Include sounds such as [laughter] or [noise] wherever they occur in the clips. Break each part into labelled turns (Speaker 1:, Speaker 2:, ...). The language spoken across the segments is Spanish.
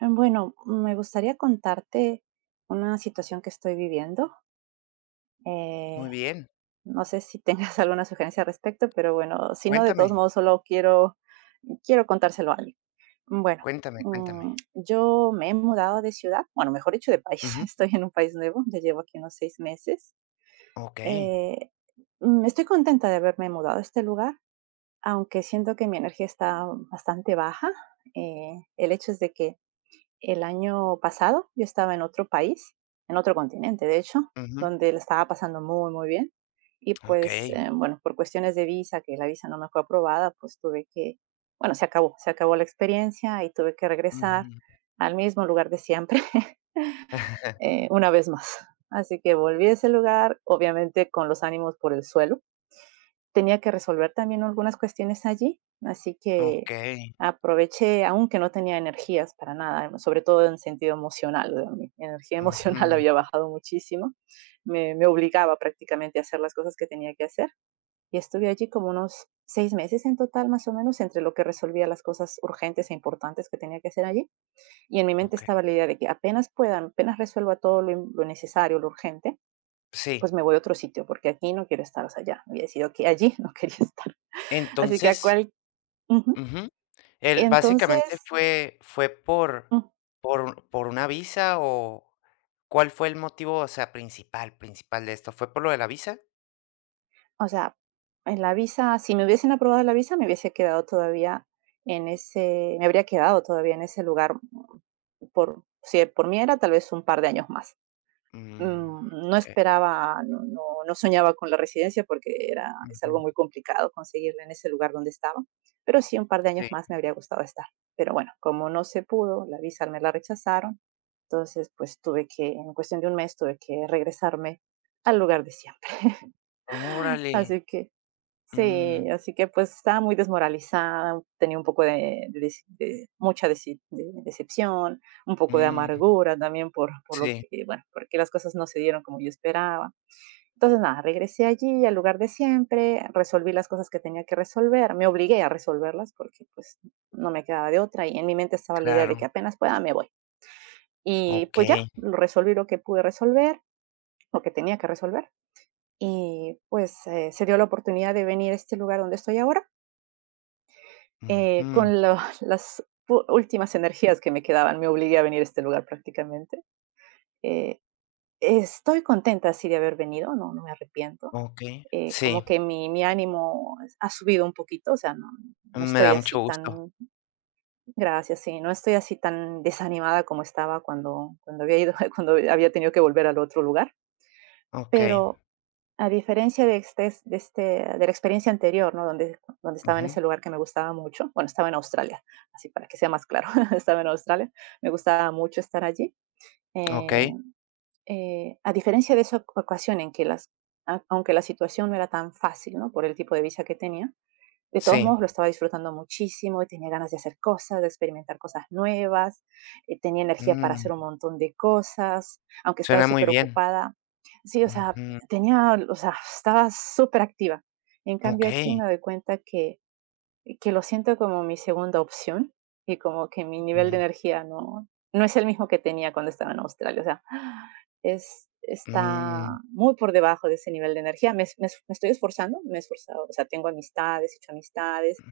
Speaker 1: Bueno, me gustaría contarte una situación que estoy viviendo. Eh,
Speaker 2: Muy bien.
Speaker 1: no sé si tengas [laughs] alguna sugerencia al respecto, pero bueno, si no, de
Speaker 2: Cuéntame,
Speaker 1: todos modos, quiero contárselo a alguien. Bueno,
Speaker 2: cuéntame, cuéntame.
Speaker 1: yo me he mudado de ciudad, bueno, mejor dicho, de país. [laughs]
Speaker 2: Ujú.
Speaker 1: Estoy en un país nuevo, ya llevo aquí unos 6 meses.
Speaker 2: Okey.
Speaker 1: Eh, Estoy contenta de haberme mudado a este lugar, aunque siento que mi energía está bastante baja. El hecho es de que el año pasado yo estaba en otro país, en otro continente, de hecho,
Speaker 2: Ujú.
Speaker 1: donde la estaba pasando muy, muy bien. Y pues,
Speaker 2: Okey.
Speaker 1: bueno, por cuestiones de visa, que la visa no me fue aprobada, pues tuve que, bueno, se acabó la experiencia y tuve que regresar
Speaker 2: Ujú.
Speaker 1: al mismo lugar de siempre, [laughs]
Speaker 2: [laughs]
Speaker 1: una vez más. Así que volví a ese lugar, obviamente con los ánimos por el suelo, tenía que resolver también algunas cuestiones allí, así que
Speaker 2: Okey.
Speaker 1: aproveché, aunque no tenía energías para nada, sobre todo en sentido emocional, mi energía [laughs] emocional
Speaker 2: Ujú.
Speaker 1: había bajado muchísimo, obligaba prácticamente a hacer las cosas que tenía que hacer, y estuve allí como unos 6 meses en total, más o menos, entre lo que resolvía las cosas urgentes e importantes que tenía que hacer allí, y en mi mente
Speaker 2: Okey.
Speaker 1: estaba la idea de que apenas resuelva todo lo necesario, lo urgente, pues
Speaker 2: Sí.
Speaker 1: me voy a otro sitio porque aquí no quiero estar. O sea, ya había decidido que allí [laughs] no quería estar. Así que a
Speaker 2: Entonces.
Speaker 1: cual, ujú.
Speaker 2: Ujú. Él básicamente
Speaker 1: Entonces,
Speaker 2: fue por
Speaker 1: mm,
Speaker 2: por por una visa, ¿o cuál fue el motivo, o sea, principal, principal de esto? ¿Fue por lo de la visa?
Speaker 1: o sea, en la visa, si me hubiesen aprobado la visa, me hubiese quedado todavía en ese me habría quedado todavía en ese lugar. Por si por mí era tal vez un par de años más.
Speaker 2: Mm,
Speaker 1: No
Speaker 2: okey.
Speaker 1: esperaba, no soñaba con la residencia porque era es algo
Speaker 2: Ujú.
Speaker 1: muy complicado conseguirla en ese lugar donde estaba, pero sí un par de años
Speaker 2: Sí.
Speaker 1: más me habría gustado estar. Pero bueno, como no se pudo, la visa me la rechazaron. Entonces, pues, tuve que en cuestión de un mes tuve que regresarme al lugar de siempre.
Speaker 2: Órale.
Speaker 1: Así que
Speaker 2: Mm,
Speaker 1: sí, así que, pues, estaba muy desmoralizada, tenía un poco de deci de mucha deci de decepción, un poco de
Speaker 2: mm.
Speaker 1: amargura también por lo
Speaker 2: Sí,
Speaker 1: que, bueno, porque las cosas no se dieron como yo esperaba. Entonces, nada, regresé allí al lugar de siempre, resolví las cosas que tenía que resolver, me obligué a resolverlas porque pues no me quedaba de otra, y en mi mente estaba la idea de
Speaker 2: claro.
Speaker 1: que apenas pueda me voy. Y pues ya,
Speaker 2: Okey.
Speaker 1: lo resolví, lo que pude resolver, lo que tenía que resolver. Y pues se dio la oportunidad de venir a este lugar donde estoy ahora, con [laughs] las últimas energías que me quedaban. Me obligué a venir a este lugar prácticamente. Eh, Estoy contenta así de haber venido, no, no me arrepiento,
Speaker 2: Okey, sí,
Speaker 1: como que mi ánimo ha subido un poquito. O sea, no, no
Speaker 2: me
Speaker 1: estoy
Speaker 2: da
Speaker 1: así
Speaker 2: mucho gusto.
Speaker 1: tan, gracias, sí, no estoy así tan desanimada como estaba cuando había ido, [laughs] cuando había tenido que volver al otro lugar,
Speaker 2: Okey,
Speaker 1: pero a diferencia de, este, de, este, de la experiencia anterior, ¿no? Donde estaba en
Speaker 2: ujú,
Speaker 1: ese lugar que me gustaba mucho. Bueno, estaba en Australia, así para que sea más claro, [laughs] estaba en Australia, me gustaba mucho estar allí. Eh,
Speaker 2: okey,
Speaker 1: a diferencia de esa ocasión en que aunque la situación no era tan fácil, ¿no? Por el tipo de visa que tenía, de todos
Speaker 2: sí,
Speaker 1: modos, lo estaba disfrutando muchísimo y tenía ganas de hacer cosas, de experimentar cosas nuevas. Tenía energía para hacer un
Speaker 2: mm,
Speaker 1: montón de cosas, aunque estaba
Speaker 2: suena muy
Speaker 1: súper
Speaker 2: bien,
Speaker 1: ocupada. Sí, o sea,
Speaker 2: ujú,
Speaker 1: o sea, estaba súper activa. En cambio, aquí
Speaker 2: okey,
Speaker 1: me doy cuenta que lo siento como mi segunda opción y como que mi nivel de
Speaker 2: mm,
Speaker 1: energía no es el mismo que tenía cuando estaba en Australia. O sea, [sighs] es está
Speaker 2: mm,
Speaker 1: muy por debajo de ese nivel de energía. Me estoy esforzando, me he esforzado. O sea, tengo amistades, he hecho amistades,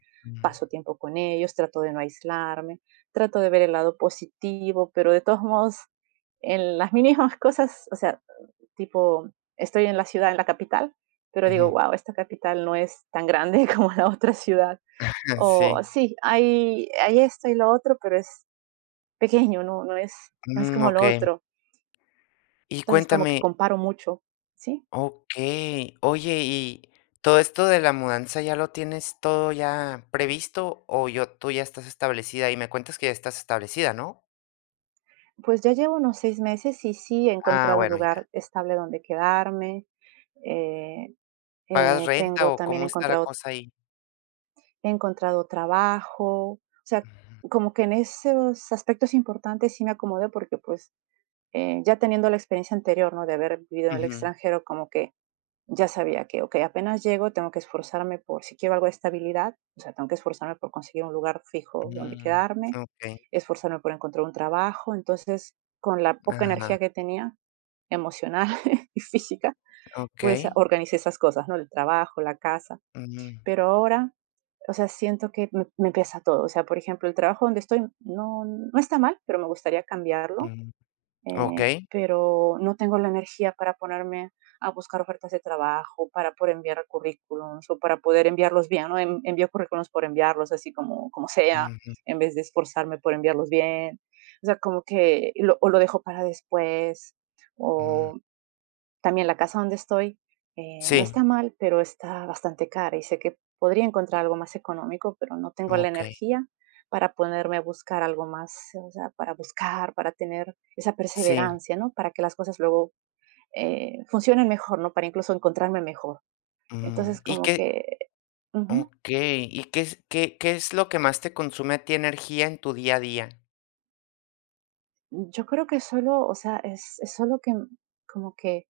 Speaker 1: paso
Speaker 2: mm,
Speaker 1: tiempo con ellos, trato de no aislarme, trato de ver el lado positivo, pero de todos modos, en las mínimas [laughs] cosas, o sea, tipo, estoy en la ciudad, en la capital, pero
Speaker 2: ujú,
Speaker 1: digo: "Guau, esta capital no es tan grande [laughs] como la otra ciudad".
Speaker 2: [laughs]
Speaker 1: O
Speaker 2: sí,
Speaker 1: sí, hay esto y lo otro, pero es pequeño, no, no es
Speaker 2: mm,
Speaker 1: como lo
Speaker 2: okey.
Speaker 1: otro.
Speaker 2: Y
Speaker 1: Entonces, como que
Speaker 2: cuéntame
Speaker 1: comparo mucho, ¿sí?
Speaker 2: Okey, oye, ¿y todo esto de la mudanza ya lo tienes todo ya previsto o yo tú ya estás establecida? Y me cuentas que ya estás establecida, ¿no?
Speaker 1: Pues ya llevo unos 6 meses y sí he
Speaker 2: Ah,
Speaker 1: encontrado un
Speaker 2: bueno, ya,
Speaker 1: lugar estable donde quedarme. eh,
Speaker 2: ¿pagas
Speaker 1: eh,
Speaker 2: renta
Speaker 1: tengo
Speaker 2: o
Speaker 1: también
Speaker 2: cómo está la
Speaker 1: encontrado,
Speaker 2: cosa ahí?
Speaker 1: He encontrado trabajo. O sea,
Speaker 2: Ujú,
Speaker 1: como que en esos aspectos importantes sí me acomodé porque pues, ya teniendo la experiencia anterior, ¿no? De haber vivido en el
Speaker 2: ujú,
Speaker 1: extranjero, como que ya sabía que, okey, apenas llego, tengo que esforzarme por si quiero algo de estabilidad. O sea, tengo que esforzarme por conseguir un lugar fijo donde
Speaker 2: mm,
Speaker 1: quedarme,
Speaker 2: okey.
Speaker 1: esforzarme por encontrar un trabajo. Entonces, con la poca energía
Speaker 2: Ajá,
Speaker 1: que tenía, emocional [laughs] y física, pues
Speaker 2: okey.
Speaker 1: organicé esas cosas, ¿no? El trabajo, la casa.
Speaker 2: Ujú,
Speaker 1: Pero ahora, o sea, siento que me pesa todo. O sea, por ejemplo, el trabajo donde estoy no está mal, pero me gustaría cambiarlo,
Speaker 2: ujú. Okey.
Speaker 1: pero no tengo la energía para ponerme a buscar ofertas de trabajo, para poder enviar currículums, o para poder enviarlos bien, ¿no? Envío currículums por enviarlos así como sea,
Speaker 2: Ujú,
Speaker 1: en vez de esforzarme por enviarlos bien. O sea, como que o lo dejo para después.
Speaker 2: mm.
Speaker 1: También la casa donde estoy, no
Speaker 2: Sí,
Speaker 1: está mal, pero está bastante cara y sé que podría encontrar algo más económico, pero no tengo la
Speaker 2: okey.
Speaker 1: energía para ponerme a buscar algo más. O sea, para buscar, para tener esa
Speaker 2: Sí,
Speaker 1: perseverancia, ¿no? Para que las cosas luego, funcionen mejor, ¿no? Para incluso encontrarme mejor.
Speaker 2: mm.
Speaker 1: Entonces,
Speaker 2: ¿Y
Speaker 1: como
Speaker 2: qué?
Speaker 1: que, ujú,
Speaker 2: Okey, ¿y qué es lo que más te consume a ti energía en tu día a día?
Speaker 1: yo creo que solo, o sea, es solo que, como que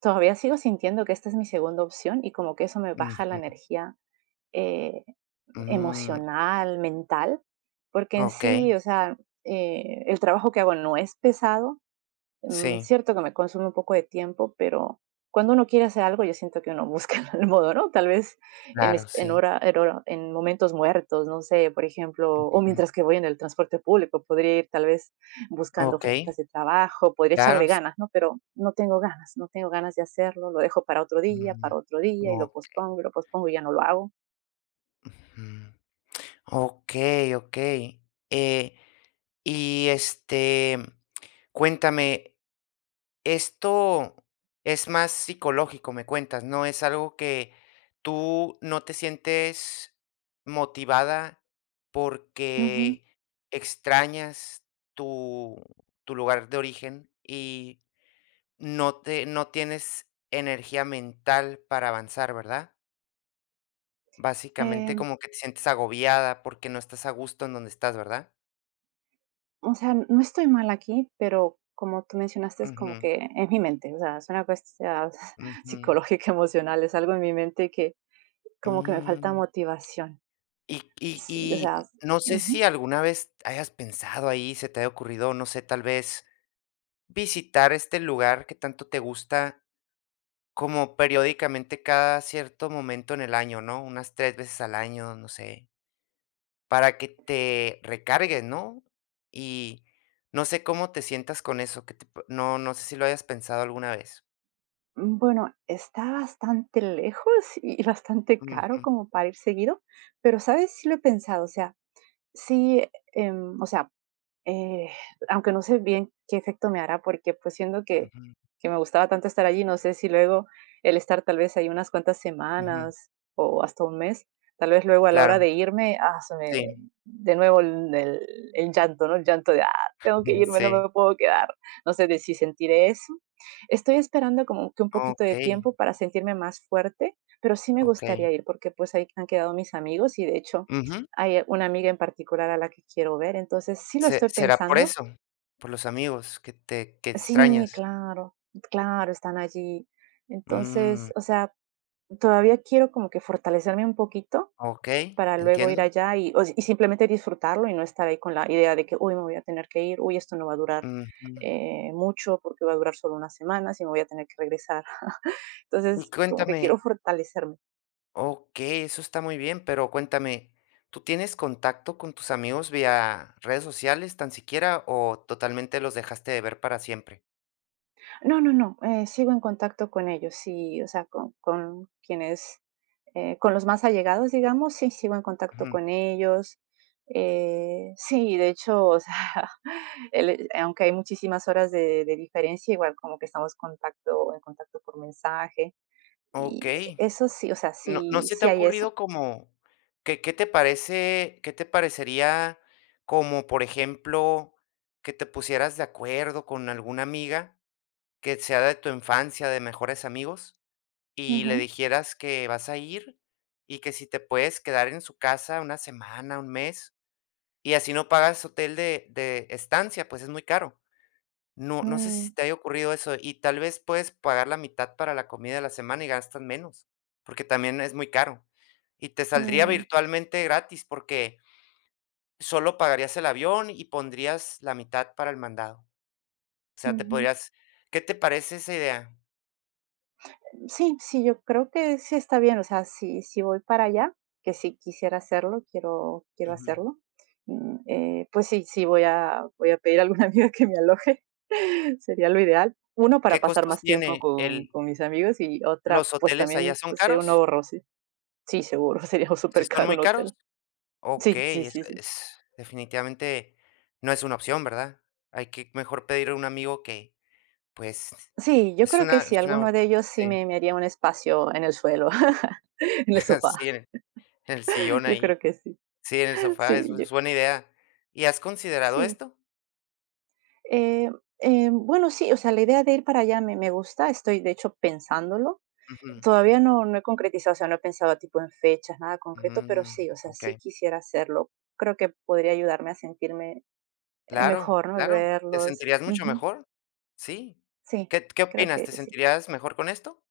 Speaker 1: todavía sigo sintiendo que esta es mi segunda opción y como que eso me baja la
Speaker 2: Ujú,
Speaker 1: energía, eh,
Speaker 2: mm,
Speaker 1: emocional, mental, porque en sí,
Speaker 2: okey.
Speaker 1: o sea, el trabajo que hago no es pesado.
Speaker 2: Sí,
Speaker 1: Cierto que me consume un poco de tiempo, pero cuando uno quiere hacer algo, yo siento que uno busca [laughs] el modo, ¿no? Tal vez en,
Speaker 2: claro,
Speaker 1: es- en,
Speaker 2: sí.
Speaker 1: hora, en, hora- en momentos muertos, no sé, por ejemplo, o
Speaker 2: Ujú.
Speaker 1: mientras que voy en el transporte público, podría ir tal vez buscando
Speaker 2: Okey,
Speaker 1: ofertas de trabajo, podría
Speaker 2: claro,
Speaker 1: echarle
Speaker 2: sí.
Speaker 1: ganas, ¿no? Pero no tengo ganas, no tengo ganas de hacerlo, lo dejo
Speaker 2: Ujú.
Speaker 1: para otro día, y lo
Speaker 2: Ok.
Speaker 1: pospongo, y lo pospongo, y ya no lo hago.
Speaker 2: Ujú. Okey, okey. Eh, y, cuéntame esto es más psicológico, me cuentas, ¿no? Es algo que tú no te sientes motivada
Speaker 1: Ujú.
Speaker 2: porque extrañas tu, tu lugar de origen y no tienes energía mental para avanzar, ¿verdad?
Speaker 1: Eh,
Speaker 2: Básicamente como que te sientes agobiada porque no estás a gusto en donde estás, ¿verdad?
Speaker 1: o sea, no estoy mal aquí, pero como tú mencionaste, es como
Speaker 2: Ujú,
Speaker 1: que en mi mente, o sea, es una cuestión [laughs]
Speaker 2: ujú.
Speaker 1: psicológica, emocional, es algo en mi mente que como que me falta
Speaker 2: Mm.
Speaker 1: motivación.
Speaker 2: Y y
Speaker 1: Sí, o sea,
Speaker 2: y no sé
Speaker 1: ujú.
Speaker 2: si alguna vez hayas pensado ahí, se te haya ocurrido, no sé, tal vez visitar este lugar que tanto te gusta como periódicamente cada cierto momento en el año, ¿no? Unas 3 veces al año, no sé, para que te recargues, ¿no? Y no sé cómo te sientas con eso, que te p no sé si lo hayas pensado alguna vez.
Speaker 1: Bueno, está bastante lejos [laughs] y bastante caro
Speaker 2: Ujú,
Speaker 1: como para ir seguido, pero sabes, sí lo he pensado. O sea, sí, o sea, Eh, aunque no sé bien qué efecto me hará, porque pues siendo
Speaker 2: ujú,
Speaker 1: que me gustaba tanto estar allí, no sé si luego el estar tal vez ahí unas cuantas
Speaker 2: ujú.
Speaker 1: semanas o hasta un mes, tal vez luego a la
Speaker 2: Claro,
Speaker 1: hora de irme, ah,
Speaker 2: sí,
Speaker 1: de nuevo el llanto, ¿no? El llanto de, ah, tengo que
Speaker 2: [laughs]
Speaker 1: irme, no
Speaker 2: sí.
Speaker 1: me puedo quedar. No sé de si sentiré eso. Estoy esperando como que un poquito de
Speaker 2: Okey,
Speaker 1: tiempo para sentirme más fuerte, pero sí me
Speaker 2: okey.
Speaker 1: gustaría ir porque pues ahí han quedado mis amigos, y de hecho hay una amiga en particular a la que quiero ver, entonces sí lo
Speaker 2: Se
Speaker 1: estoy
Speaker 2: Será por
Speaker 1: pensando.
Speaker 2: eso, por los amigos que
Speaker 1: Sí,
Speaker 2: extrañas.
Speaker 1: claro, claro, están allí.
Speaker 2: Mm,
Speaker 1: Entonces, o sea, todavía quiero como que fortalecerme un poquito
Speaker 2: okey,
Speaker 1: para luego ir
Speaker 2: entiendo.
Speaker 1: allá y, o si- y simplemente disfrutarlo y no estar ahí con la idea de que, uy, me voy a tener que ir, uy, esto no va a durar,
Speaker 2: Ujú.
Speaker 1: mucho, porque va a durar solo unas semanas y me voy a tener que regresar. [laughs]
Speaker 2: Y
Speaker 1: Entonces, como que
Speaker 2: cuéntame
Speaker 1: quiero fortalecerme.
Speaker 2: Okey, eso está muy bien, pero cuéntame, ¿tú tienes contacto con tus amigos vía redes sociales tan siquiera o totalmente los dejaste de ver para siempre?
Speaker 1: No, no, no, sigo en contacto con ellos, sí, o sea, con, quienes, con los más allegados, digamos, sí, sigo en contacto
Speaker 2: Ujú.
Speaker 1: con ellos. Sí, de hecho, o sea, [laughs] aunque hay muchísimas horas de, diferencia, igual como que en contacto por mensaje. Y
Speaker 2: Okey.
Speaker 1: eso sí, o sea,
Speaker 2: ¿No se te
Speaker 1: sí
Speaker 2: ha
Speaker 1: hay eso.
Speaker 2: ocurrido como qué te parecería, como por ejemplo, que te pusieras de acuerdo con alguna amiga, que sea de tu infancia, de mejores amigos, y le
Speaker 1: Ujú,
Speaker 2: dijeras que vas a ir y que si te puedes quedar en su casa una semana, un mes, y así no pagas hotel de estancia, pues es muy caro? No sé si
Speaker 1: mm,
Speaker 2: te haya ocurrido eso, y tal vez puedes pagar la mitad para la comida de la semana y gastas menos, porque también es muy caro. Y te saldría
Speaker 1: mm,
Speaker 2: virtualmente gratis porque solo pagarías el avión y pondrías la mitad para el mandado. O sea, te
Speaker 1: ujú.
Speaker 2: podrías ¿qué te parece esa idea?
Speaker 1: Sí, sí, yo creo que sí está bien. O sea, si voy para allá, que si quisiera hacerlo, quiero
Speaker 2: Ujú.
Speaker 1: hacerlo, pues sí, sí voy a pedir a alguna [laughs] amiga que me aloje, [laughs] sería lo ideal. Uno, para
Speaker 2: ¿Qué
Speaker 1: pasar
Speaker 2: costos
Speaker 1: más tiempo
Speaker 2: tiene
Speaker 1: con
Speaker 2: el
Speaker 1: mis amigos, y otra,
Speaker 2: los
Speaker 1: pues
Speaker 2: hoteles allá?
Speaker 1: también,
Speaker 2: ¿Son
Speaker 1: pues sería un
Speaker 2: caros?
Speaker 1: ahorro, sí, sí, seguro, [laughs] sería
Speaker 2: ¿Sí
Speaker 1: súper
Speaker 2: son
Speaker 1: caro
Speaker 2: muy
Speaker 1: un
Speaker 2: caros?
Speaker 1: hotel. Sí, sí,
Speaker 2: Okey,
Speaker 1: sí, sí.
Speaker 2: es definitivamente no es una opción, ¿verdad? Hay que mejor pedir a un amigo que, pues,
Speaker 1: Sí, yo creo que sí,
Speaker 2: es una
Speaker 1: alguno de ellos sí
Speaker 2: sí,
Speaker 1: me haría un espacio en el suelo, [laughs] en el
Speaker 2: [laughs]
Speaker 1: sofá,
Speaker 2: sí, en el sillón
Speaker 1: yo
Speaker 2: ahí,
Speaker 1: creo que sí.
Speaker 2: sí, en el sofá, es
Speaker 1: Sí, yo
Speaker 2: es buena idea. ¿Y has considerado
Speaker 1: sí.
Speaker 2: esto?
Speaker 1: Eh, bueno, sí, o sea, la idea de ir para allá me gusta, estoy de hecho pensándolo.
Speaker 2: Ujú,
Speaker 1: Todavía no he concretizado. O sea, no he pensado tipo en fechas, nada concreto, pero
Speaker 2: mm,
Speaker 1: sí, o sea, sí
Speaker 2: okey.
Speaker 1: quisiera hacerlo. Creo que podría ayudarme a sentirme,
Speaker 2: Claro,
Speaker 1: mejor, ¿no? El
Speaker 2: claro, te
Speaker 1: verlos.
Speaker 2: sentirías mucho
Speaker 1: Ujú,
Speaker 2: mejor, sí.
Speaker 1: sí,
Speaker 2: ¿Qué
Speaker 1: creo
Speaker 2: opinas? ¿Te
Speaker 1: que sí.
Speaker 2: sentirías mejor con esto?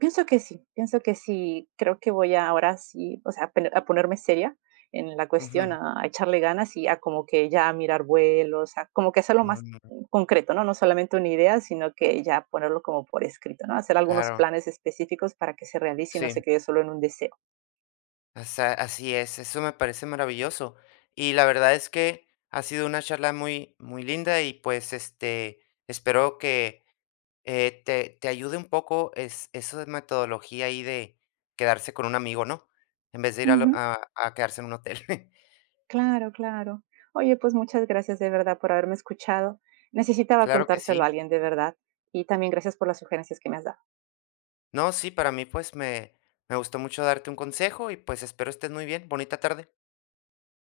Speaker 1: Pienso que sí, pienso que sí. Creo que voy a ahora sí, o sea, a a ponerme seria en la cuestión,
Speaker 2: Ujú,
Speaker 1: a echarle ganas, y a como que ya mirar vuelos, a como que hacerlo más
Speaker 2: mm,
Speaker 1: concreto, ¿no? No solamente una idea, sino que ya ponerlo como por escrito, ¿no? Hacer algunos
Speaker 2: claro.
Speaker 1: planes específicos para que se realice y no se
Speaker 2: Sí,
Speaker 1: quede solo en un deseo.
Speaker 2: o sea, así es, eso me parece maravilloso. Y la verdad es que ha sido una charla muy, muy linda y pues este, espero que te ayude un poco eso de metodología ahí de quedarse con un amigo, ¿no? En vez de ir a, lo-
Speaker 1: Ujú,
Speaker 2: a- a quedarse en un hotel. [laughs]
Speaker 1: claro, claro. Oye, pues muchas gracias de verdad por haberme escuchado. Necesitaba
Speaker 2: Claro que
Speaker 1: contárselo a
Speaker 2: sí.
Speaker 1: alguien de verdad, y también gracias por las sugerencias que me has dado.
Speaker 2: No, sí, para mí pues me gustó mucho darte un consejo y pues espero estés muy bien. Bonita tarde.